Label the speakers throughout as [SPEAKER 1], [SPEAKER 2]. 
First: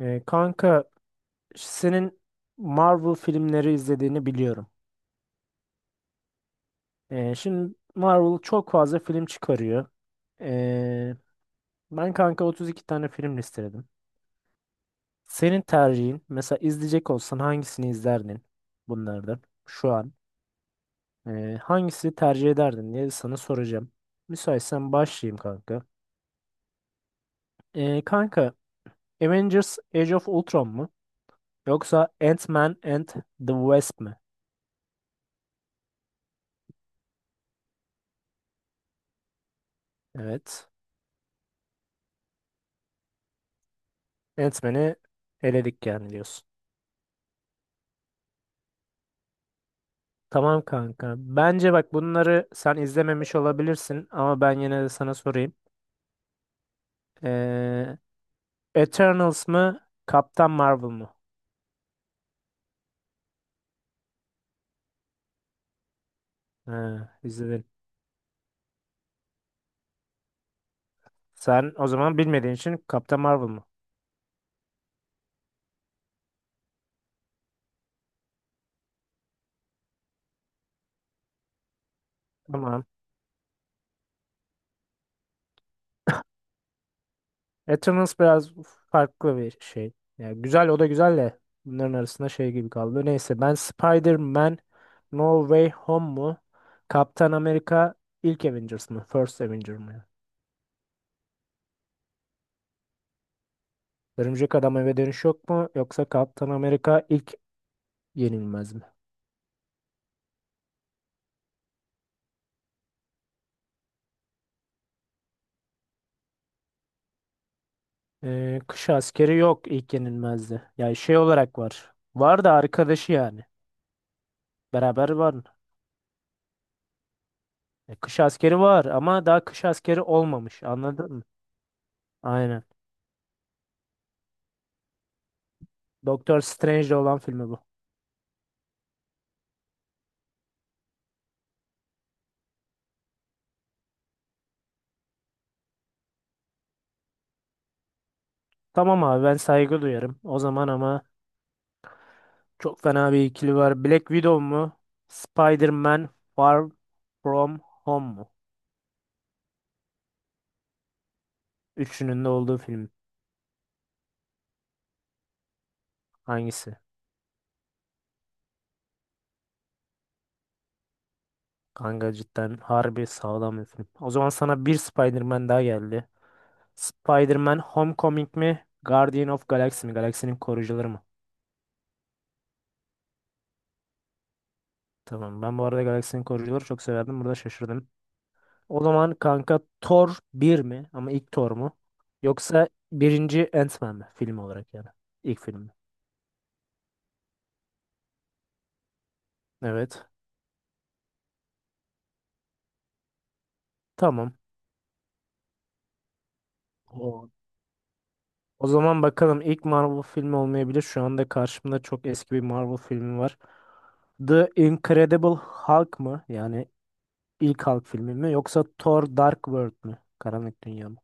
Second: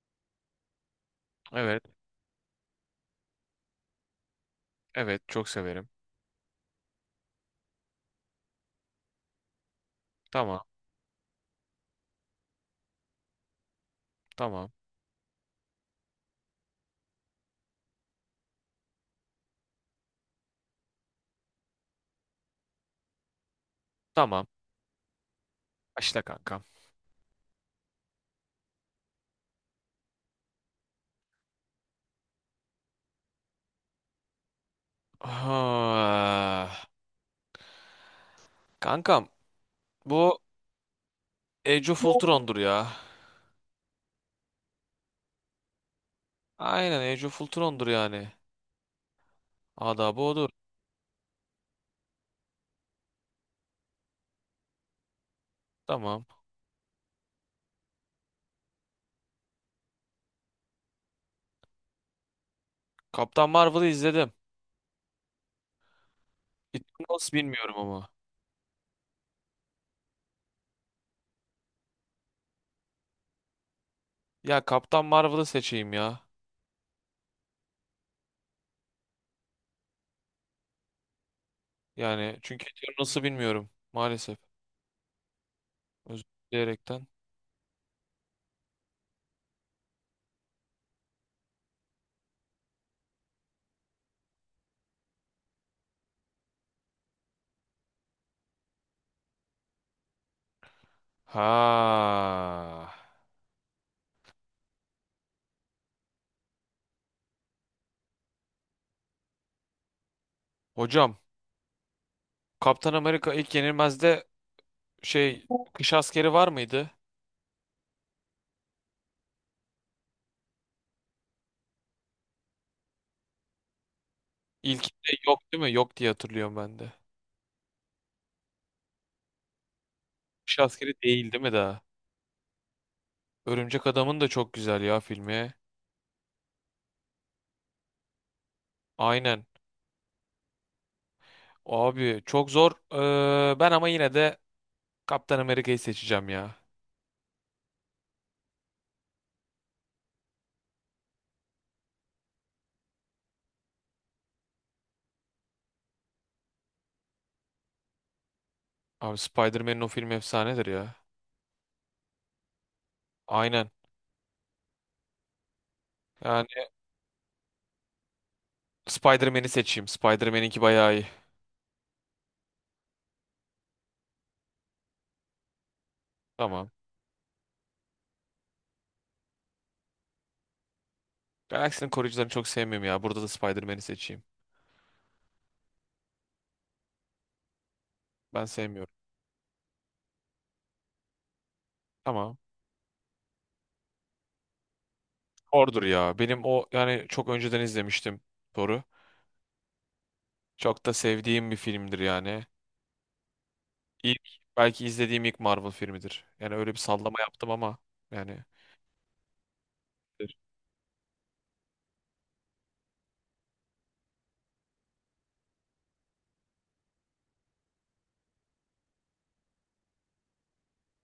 [SPEAKER 1] Kanka
[SPEAKER 2] Evet.
[SPEAKER 1] senin Marvel filmleri izlediğini biliyorum.
[SPEAKER 2] Evet. Çok severim.
[SPEAKER 1] Şimdi Marvel çok fazla film çıkarıyor.
[SPEAKER 2] Tamam.
[SPEAKER 1] Ee, Ben kanka 32 tane film listeledim.
[SPEAKER 2] Tamam.
[SPEAKER 1] Senin tercihin mesela izleyecek olsan hangisini izlerdin bunlardan şu an? Hangisini tercih ederdin diye sana soracağım.
[SPEAKER 2] Tamam.
[SPEAKER 1] Müsaitsen başlayayım kanka.
[SPEAKER 2] Başla kankam.
[SPEAKER 1] Kanka Avengers Age of Ultron mu? Yoksa Ant-Man and the Wasp mı?
[SPEAKER 2] Ah, kankam bu
[SPEAKER 1] Evet.
[SPEAKER 2] Age of Ultron'dur ya.
[SPEAKER 1] Ant-Man'i eledik yani diyorsun.
[SPEAKER 2] Aynen Age of Ultron'dur yani. Adabı odur.
[SPEAKER 1] Tamam kanka. Bence bak bunları sen izlememiş olabilirsin ama ben yine de sana sorayım.
[SPEAKER 2] Tamam.
[SPEAKER 1] Ee, Eternals mı? Kaptan Marvel mı?
[SPEAKER 2] Kaptan Marvel'ı izledim.
[SPEAKER 1] Ha,
[SPEAKER 2] Eternals
[SPEAKER 1] izledin.
[SPEAKER 2] bilmiyorum ama.
[SPEAKER 1] Sen o zaman bilmediğin için Kaptan Marvel mı?
[SPEAKER 2] Ya Kaptan Marvel'ı seçeyim ya. Yani çünkü
[SPEAKER 1] Tamam.
[SPEAKER 2] Eternals'ı bilmiyorum. Maalesef. Özür dileyerekten.
[SPEAKER 1] Eternals biraz farklı bir şey. Yani güzel o da güzel de bunların arasında şey gibi kaldı. Neyse ben Spider-Man No Way Home mu? Kaptan Amerika ilk Avengers mı? First Avenger mı?
[SPEAKER 2] Ha.
[SPEAKER 1] Örümcek Adam Eve Dönüş yok mu? Yoksa Kaptan Amerika ilk Yenilmez mi?
[SPEAKER 2] Hocam Kaptan Amerika ilk yenilmezde şey kış askeri var mıydı?
[SPEAKER 1] Kış askeri yok ilk yenilmezdi. Yani şey olarak var. Var da arkadaşı yani. Beraber
[SPEAKER 2] İlkinde
[SPEAKER 1] var.
[SPEAKER 2] yok değil mi? Yok diye hatırlıyorum ben de.
[SPEAKER 1] E, kış askeri var ama daha kış askeri
[SPEAKER 2] Kuş
[SPEAKER 1] olmamış.
[SPEAKER 2] askeri
[SPEAKER 1] Anladın mı?
[SPEAKER 2] değil değil mi daha?
[SPEAKER 1] Aynen.
[SPEAKER 2] Örümcek Adam'ın da çok güzel ya filmi.
[SPEAKER 1] Doktor Strange'de olan filmi bu.
[SPEAKER 2] Aynen. Abi çok zor. Ben ama yine de Kaptan Amerika'yı seçeceğim ya.
[SPEAKER 1] Tamam abi ben saygı duyarım. O zaman ama çok fena bir ikili var. Black Widow mu? Spider-Man Far From Home mu?
[SPEAKER 2] Abi Spider-Man'in o filmi efsanedir ya.
[SPEAKER 1] Üçünün de olduğu film
[SPEAKER 2] Aynen. Yani
[SPEAKER 1] hangisi?
[SPEAKER 2] Spider-Man'i seçeyim. Spider-Man'inki bayağı iyi.
[SPEAKER 1] Kanka cidden harbi sağlam bir film. O zaman sana bir Spider-Man daha geldi.
[SPEAKER 2] Tamam.
[SPEAKER 1] Spider-Man Homecoming mi? Guardian of Galaxy mi? Galaksinin koruyucuları mı?
[SPEAKER 2] Galaksinin koruyucularını çok sevmiyorum ya. Burada da Spider-Man'i seçeyim.
[SPEAKER 1] Tamam. Ben bu arada Galaksinin koruyucuları çok severdim. Burada şaşırdım.
[SPEAKER 2] Ben
[SPEAKER 1] O
[SPEAKER 2] sevmiyorum.
[SPEAKER 1] zaman kanka Thor bir mi? Ama ilk Thor mu?
[SPEAKER 2] Tamam.
[SPEAKER 1] Yoksa birinci Ant-Man mi? Film olarak yani. İlk film mi?
[SPEAKER 2] Thor'dur ya. Benim o yani çok önceden izlemiştim Thor'u.
[SPEAKER 1] Evet.
[SPEAKER 2] Çok da sevdiğim bir filmdir yani. İlk
[SPEAKER 1] Tamam.
[SPEAKER 2] belki izlediğim ilk Marvel filmidir. Yani öyle bir sallama
[SPEAKER 1] O,
[SPEAKER 2] yaptım ama yani
[SPEAKER 1] o zaman bakalım ilk Marvel filmi olmayabilir. Şu anda karşımda çok eski bir Marvel filmi var. The Incredible Hulk mı? Yani ilk Hulk filmi mi? Yoksa Thor Dark World mü? Karanlık Dünya mı?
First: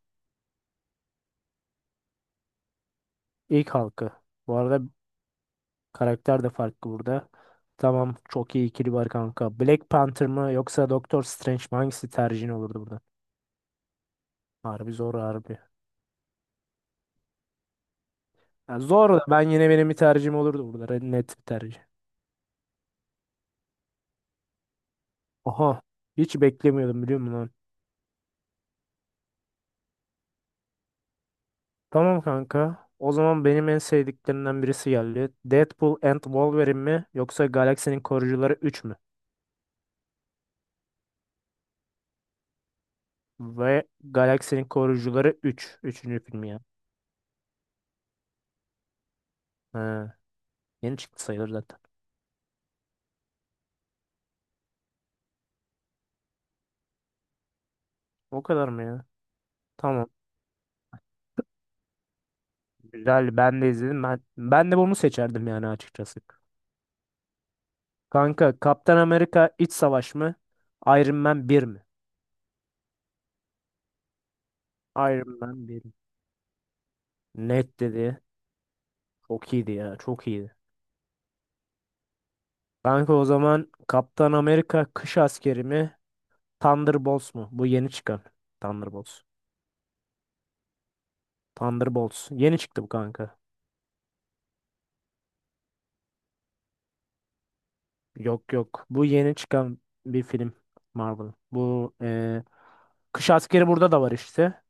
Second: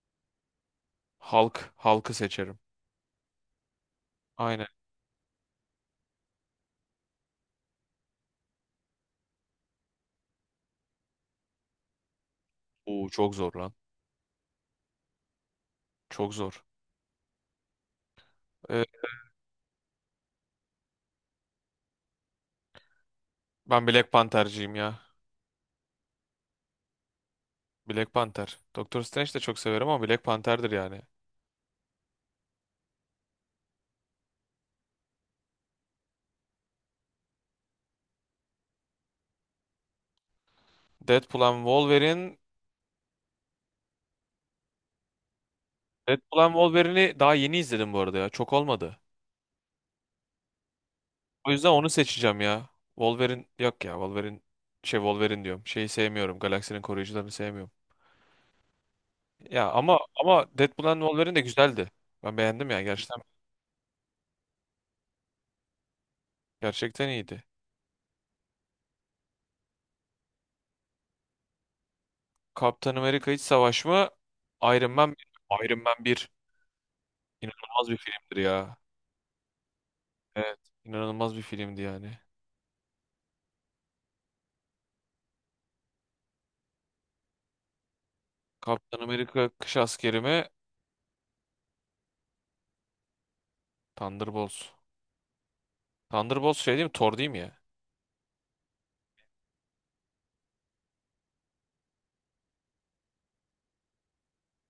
[SPEAKER 2] Hulk'ı seçerim.
[SPEAKER 1] İlk Hulk'ı. Bu
[SPEAKER 2] Aynen.
[SPEAKER 1] arada karakter de farklı burada. Tamam çok iyi ikili var kanka. Black Panther mı yoksa Doctor Strange mi? Hangisi tercihin olurdu burada?
[SPEAKER 2] Oo çok zor lan.
[SPEAKER 1] Harbi zor harbi.
[SPEAKER 2] Çok zor.
[SPEAKER 1] Ya
[SPEAKER 2] Ee,
[SPEAKER 1] zor da ben yine benim bir tercihim olurdu burada. Net bir tercih.
[SPEAKER 2] Ben Black Panther'cıyım ya.
[SPEAKER 1] Oha hiç beklemiyordum biliyor musun lan?
[SPEAKER 2] Black Panther. Doctor Strange de çok severim ama Black Panther'dır yani.
[SPEAKER 1] Tamam kanka. O zaman benim en sevdiklerimden birisi geldi. Deadpool and Wolverine mi yoksa Galaksinin Koruyucuları üç mü?
[SPEAKER 2] Deadpool and Wolverine.
[SPEAKER 1] Ve Galaksinin Koruyucuları üç üçüncü
[SPEAKER 2] Deadpool
[SPEAKER 1] filmi
[SPEAKER 2] and
[SPEAKER 1] ya.
[SPEAKER 2] Wolverine'i daha yeni izledim bu arada ya. Çok olmadı.
[SPEAKER 1] Ha, yeni çıktı sayılır
[SPEAKER 2] O yüzden
[SPEAKER 1] zaten.
[SPEAKER 2] onu seçeceğim ya. Wolverine yok ya. Wolverine şey Wolverine diyorum. Şeyi sevmiyorum. Galaksinin koruyucularını sevmiyorum.
[SPEAKER 1] O kadar mı ya?
[SPEAKER 2] Ya ama
[SPEAKER 1] Tamam.
[SPEAKER 2] ama Deadpool and Wolverine de güzeldi. Ben beğendim ya gerçekten.
[SPEAKER 1] Güzel ben de izledim. Ben de bunu seçerdim yani açıkçası.
[SPEAKER 2] Gerçekten iyiydi.
[SPEAKER 1] Kanka Kaptan Amerika İç Savaş mı? Iron Man 1 mi?
[SPEAKER 2] Kaptan Amerika İç Savaş mı? Iron Man 1.
[SPEAKER 1] Iron Man
[SPEAKER 2] Iron
[SPEAKER 1] 1.
[SPEAKER 2] Man 1.
[SPEAKER 1] Net
[SPEAKER 2] İnanılmaz bir
[SPEAKER 1] dedi.
[SPEAKER 2] filmdir ya.
[SPEAKER 1] Çok iyiydi ya çok iyiydi.
[SPEAKER 2] Evet. inanılmaz bir filmdi yani.
[SPEAKER 1] Kanka o zaman Kaptan Amerika Kış Askeri mi? Thunderbolts mu? Bu yeni çıkan.
[SPEAKER 2] Kaptan
[SPEAKER 1] Thunderbolts.
[SPEAKER 2] Amerika Kış Askeri mi?
[SPEAKER 1] Thunderbolts. Yeni çıktı bu kanka.
[SPEAKER 2] Thunderbolts. Thunderbolts şey değil mi? Thor değil mi ya?
[SPEAKER 1] Yok yok. Bu yeni çıkan bir film Marvel. Bu Kış Askeri burada da var işte.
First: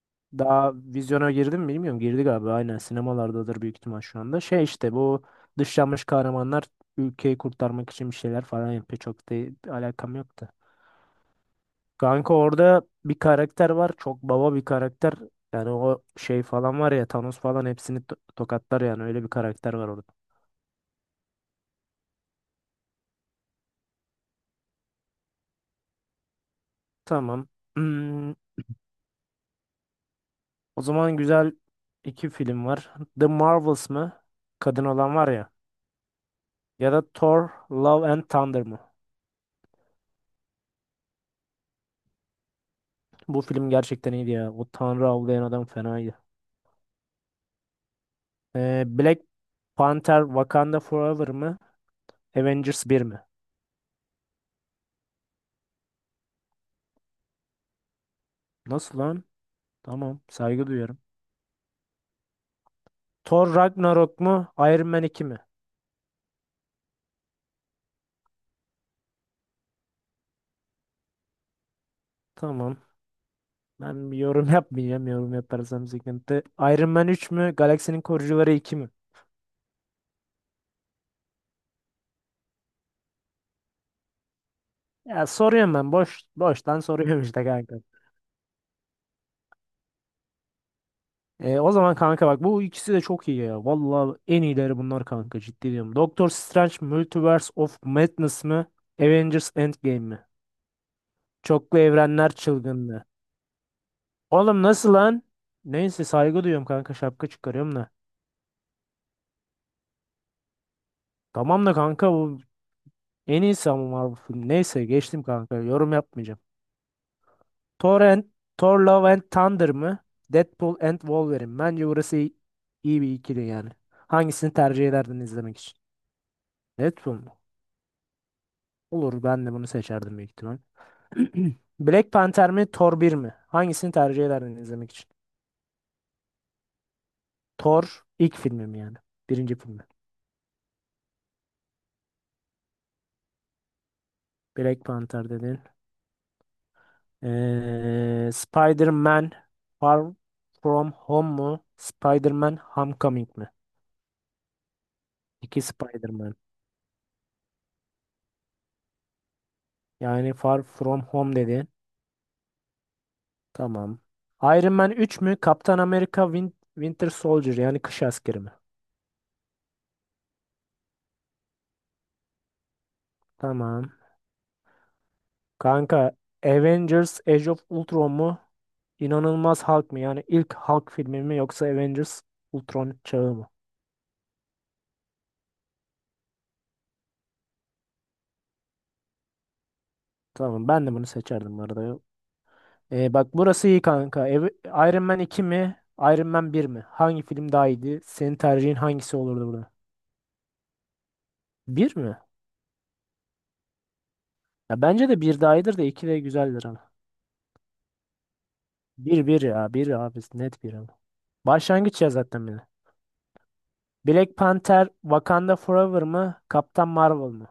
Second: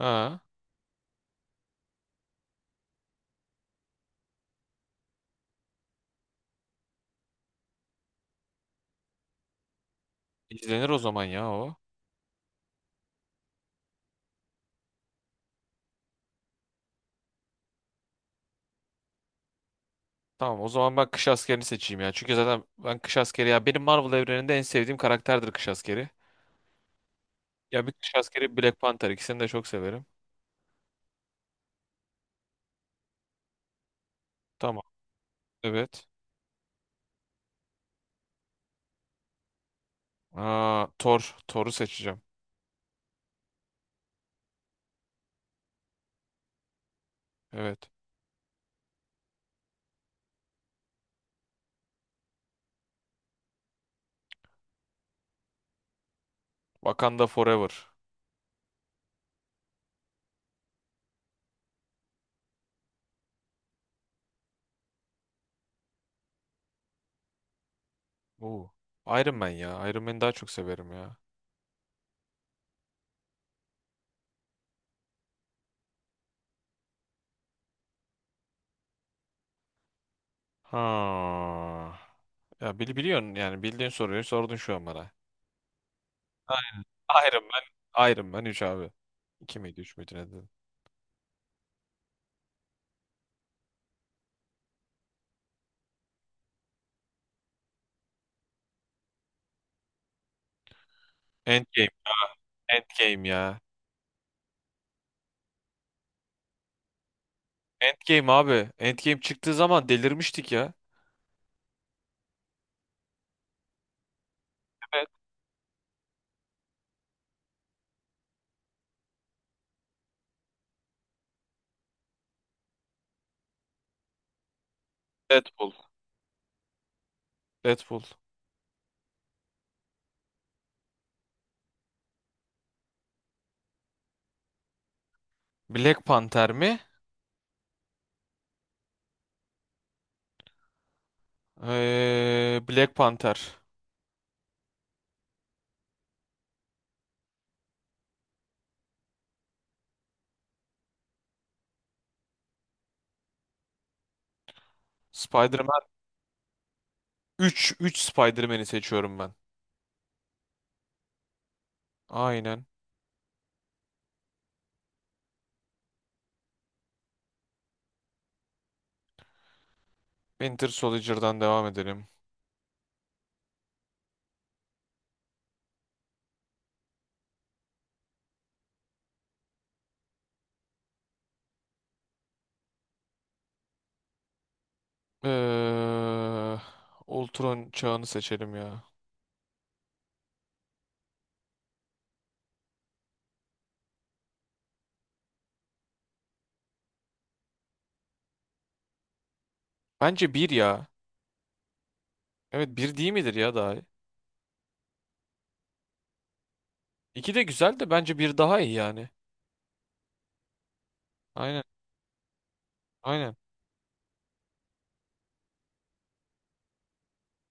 [SPEAKER 2] Ha.
[SPEAKER 1] Daha vizyona girdi mi bilmiyorum. Girdi galiba. Aynen sinemalardadır büyük ihtimal şu anda. Şey işte bu dışlanmış kahramanlar ülkeyi kurtarmak için bir şeyler falan yapıyor. Çok da alakam yoktu.
[SPEAKER 2] İzlenir o zaman ya o.
[SPEAKER 1] Kanka orada bir karakter var. Çok baba bir karakter. Yani o şey falan var ya Thanos falan hepsini tokatlar yani. Öyle bir karakter var orada.
[SPEAKER 2] Tamam o zaman ben Kış Askeri'ni seçeyim ya. Çünkü zaten ben Kış Askeri ya benim Marvel evreninde en sevdiğim karakterdir Kış Askeri.
[SPEAKER 1] Tamam.
[SPEAKER 2] Ya bir Kış
[SPEAKER 1] Hmm,
[SPEAKER 2] Askeri bir Black Panther ikisini de çok severim.
[SPEAKER 1] o zaman güzel iki film var. The Marvels mı?
[SPEAKER 2] Tamam.
[SPEAKER 1] Kadın olan var ya.
[SPEAKER 2] Evet.
[SPEAKER 1] Ya da Thor, Love and Thunder mı?
[SPEAKER 2] Aa, Thor. Thor'u seçeceğim.
[SPEAKER 1] Bu film gerçekten iyiydi ya. O Tanrı avlayan adam fenaydı.
[SPEAKER 2] Evet.
[SPEAKER 1] Black Panther Wakanda Forever mı? Avengers bir mi?
[SPEAKER 2] Wakanda Forever.
[SPEAKER 1] Nasıl lan? Tamam. Saygı duyuyorum. Thor Ragnarok mu? Iron Man iki mi?
[SPEAKER 2] Oo. Iron Man ya. Iron Man'i daha çok severim ya.
[SPEAKER 1] Tamam. Ben bir yorum yapmayacağım. Yorum yaparsam sıkıntı. Iron Man üç mü? Galaksinin Koruyucuları 2 mi?
[SPEAKER 2] Ha. Ya biliyorsun yani bildiğin soruyu sordun şu an bana.
[SPEAKER 1] Ya soruyorum ben. Boştan
[SPEAKER 2] Ay-
[SPEAKER 1] soruyorum
[SPEAKER 2] Iron
[SPEAKER 1] işte
[SPEAKER 2] Man.
[SPEAKER 1] kanka.
[SPEAKER 2] Iron Man üç abi. 2 miydi 3 müydü ne dedim?
[SPEAKER 1] E, o zaman kanka bak bu ikisi de çok iyi ya. Vallahi en iyileri bunlar kanka ciddi diyorum. Doctor Strange Multiverse of Madness mı? Avengers Endgame mi? Çoklu
[SPEAKER 2] Endgame.
[SPEAKER 1] evrenler çılgınlığı.
[SPEAKER 2] Endgame ya.
[SPEAKER 1] Oğlum nasıl lan? Neyse saygı duyuyorum kanka şapka çıkarıyorum da.
[SPEAKER 2] Endgame abi. Endgame çıktığı zaman delirmiştik ya.
[SPEAKER 1] Tamam da kanka bu en iyisi ama Marvel filmi. Neyse
[SPEAKER 2] Evet.
[SPEAKER 1] geçtim kanka yorum yapmayacağım. Thor and, Thor Love and Thunder mı? Deadpool and Wolverine. Bence burası iyi bir ikili yani. Hangisini tercih ederdin izlemek
[SPEAKER 2] Deadpool.
[SPEAKER 1] için? Deadpool mu?
[SPEAKER 2] Deadpool.
[SPEAKER 1] Olur ben de bunu seçerdim büyük ihtimal. Black Panther mi Thor bir mi? Hangisini tercih ederdin izlemek için?
[SPEAKER 2] Black Panther mi?
[SPEAKER 1] Thor ilk filmi mi yani? Birinci filmi.
[SPEAKER 2] Black Panther.
[SPEAKER 1] Black Panther dedin. Spider-Man Far From Home mu? Spider-Man Homecoming mi? İki
[SPEAKER 2] Spider-Man
[SPEAKER 1] Spider-Man.
[SPEAKER 2] üç 3 Spider-Man'i seçiyorum ben.
[SPEAKER 1] Yani Far From Home dedin.
[SPEAKER 2] Aynen.
[SPEAKER 1] Tamam. Iron Man üç mü? Kaptan Amerika Winter Soldier yani kış askeri mi?
[SPEAKER 2] Winter Soldier'dan devam edelim.
[SPEAKER 1] Tamam. Kanka Avengers Age of Ultron mu? İnanılmaz Hulk mı? Yani ilk Hulk filmi mi yoksa Avengers Ultron çağı mı?
[SPEAKER 2] Ee, Ultron çağını seçelim ya.
[SPEAKER 1] Tamam ben de bunu seçerdim bu arada. Bak burası iyi kanka. Iron Man iki mi? Iron Man bir mi? Hangi film daha iyiydi? Senin tercihin hangisi olurdu burada?
[SPEAKER 2] Bence bir ya.
[SPEAKER 1] Bir mi?
[SPEAKER 2] Evet bir değil midir ya daha?
[SPEAKER 1] Ya bence de bir daha iyidir de 2 de güzeldir ama.
[SPEAKER 2] İki de güzel de bence bir daha iyi yani.
[SPEAKER 1] Bir ya bir abi net bir ama.
[SPEAKER 2] Aynen
[SPEAKER 1] Başlangıç ya zaten bile.
[SPEAKER 2] aynen.
[SPEAKER 1] Black Panther Wakanda Forever mı? Kaptan Marvel mı?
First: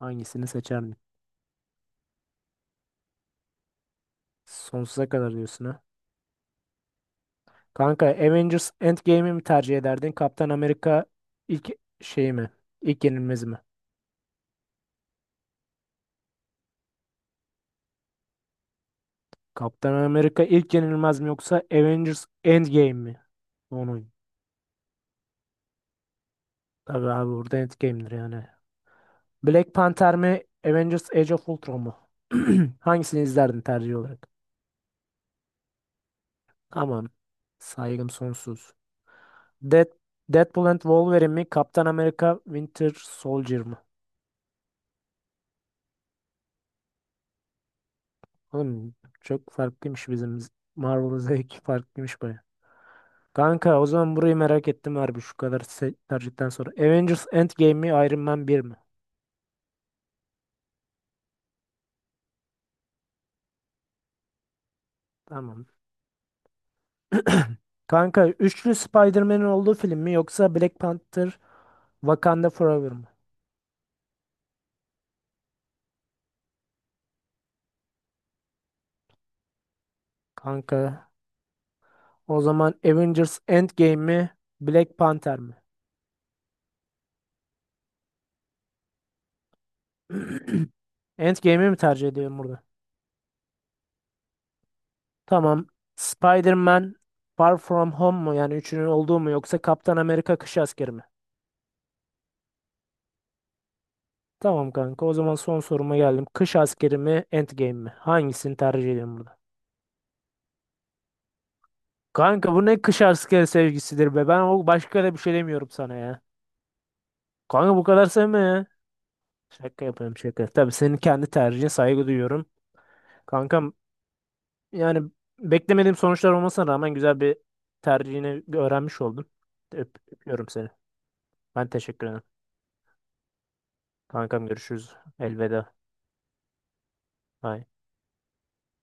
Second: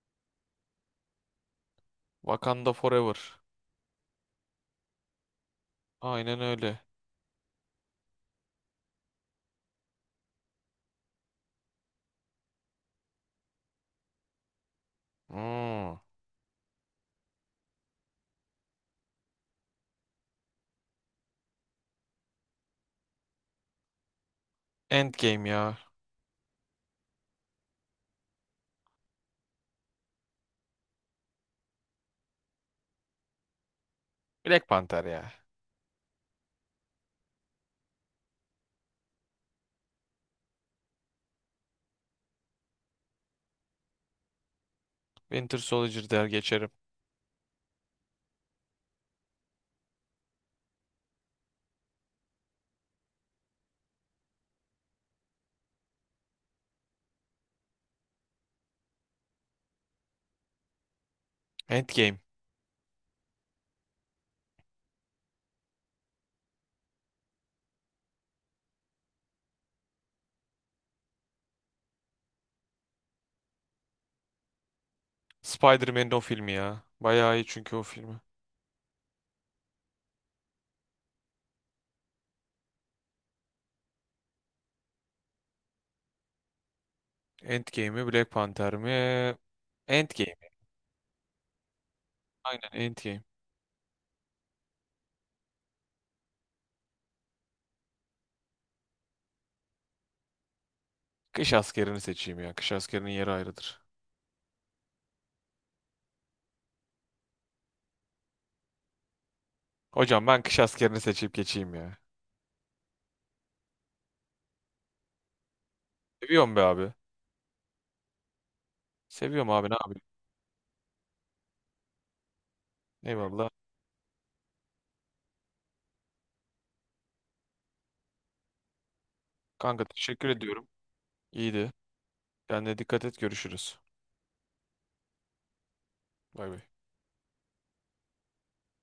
[SPEAKER 1] Hangisini seçerdin?
[SPEAKER 2] Wakanda Forever.
[SPEAKER 1] Sonsuza kadar diyorsun ha.
[SPEAKER 2] Aynen öyle.
[SPEAKER 1] Kanka Avengers Endgame'i mi tercih ederdin? Kaptan Amerika ilk şey mi? İlk yenilmez mi?
[SPEAKER 2] Hmm.
[SPEAKER 1] Kaptan Amerika ilk yenilmez mi yoksa Avengers Endgame mi? Onu.
[SPEAKER 2] Endgame ya.
[SPEAKER 1] Tabii abi burada Endgame'dir yani. Black Panther mi? Avengers Age of Ultron mu? Hangisini izlerdin tercih olarak?
[SPEAKER 2] Black Panther ya.
[SPEAKER 1] Aman saygım sonsuz. Dead, Deadpool and Wolverine mi? Kaptan Amerika Winter Soldier mi?
[SPEAKER 2] Winter Soldier der geçerim.
[SPEAKER 1] Oğlum çok farklıymış Marvel zevki farklıymış baya. Kanka o zaman burayı merak ettim harbi şu kadar tercihten sonra. Avengers Endgame mi Iron Man bir mi?
[SPEAKER 2] Endgame.
[SPEAKER 1] Tamam. Kanka üçlü Spider-Man'in olduğu film mi yoksa Black Panther Wakanda Forever mı?
[SPEAKER 2] Spider-Man'in o filmi ya. Bayağı iyi çünkü o filmi.
[SPEAKER 1] Kanka o zaman Avengers Endgame mi Black Panther mi?
[SPEAKER 2] Endgame mi Black Panther mi? Endgame.
[SPEAKER 1] Endgame'i mi tercih ediyorum burada?
[SPEAKER 2] Aynen Endgame.
[SPEAKER 1] Tamam. Spider-Man Far From Home mu yani üçünün olduğu mu yoksa Kaptan Amerika Kış Askeri mi?
[SPEAKER 2] Kış askerini seçeyim ya. Kış askerinin yeri ayrıdır.
[SPEAKER 1] Tamam kanka o zaman son soruma geldim. Kış askeri mi Endgame mi? Hangisini tercih ediyorsun burada?
[SPEAKER 2] Hocam ben kış askerini seçip geçeyim ya.
[SPEAKER 1] Kanka bu ne kış askeri sevgisidir be. Ben o başka da bir şey demiyorum sana ya.
[SPEAKER 2] Seviyorum be abi.
[SPEAKER 1] Kanka bu kadar sevme ya.
[SPEAKER 2] Seviyorum abi ne
[SPEAKER 1] Şaka
[SPEAKER 2] yapayım.
[SPEAKER 1] yapıyorum şaka. Tabii senin kendi tercihine saygı duyuyorum.
[SPEAKER 2] Eyvallah.
[SPEAKER 1] Kankam yani beklemediğim sonuçlar olmasına rağmen güzel bir tercihini öğrenmiş oldum.
[SPEAKER 2] Kanka teşekkür
[SPEAKER 1] Öpüyorum
[SPEAKER 2] ediyorum.
[SPEAKER 1] seni. Ben
[SPEAKER 2] İyiydi.
[SPEAKER 1] teşekkür ederim.
[SPEAKER 2] Kendine dikkat et görüşürüz.
[SPEAKER 1] Kankam görüşürüz. Elveda.
[SPEAKER 2] Bay bay.
[SPEAKER 1] Bye.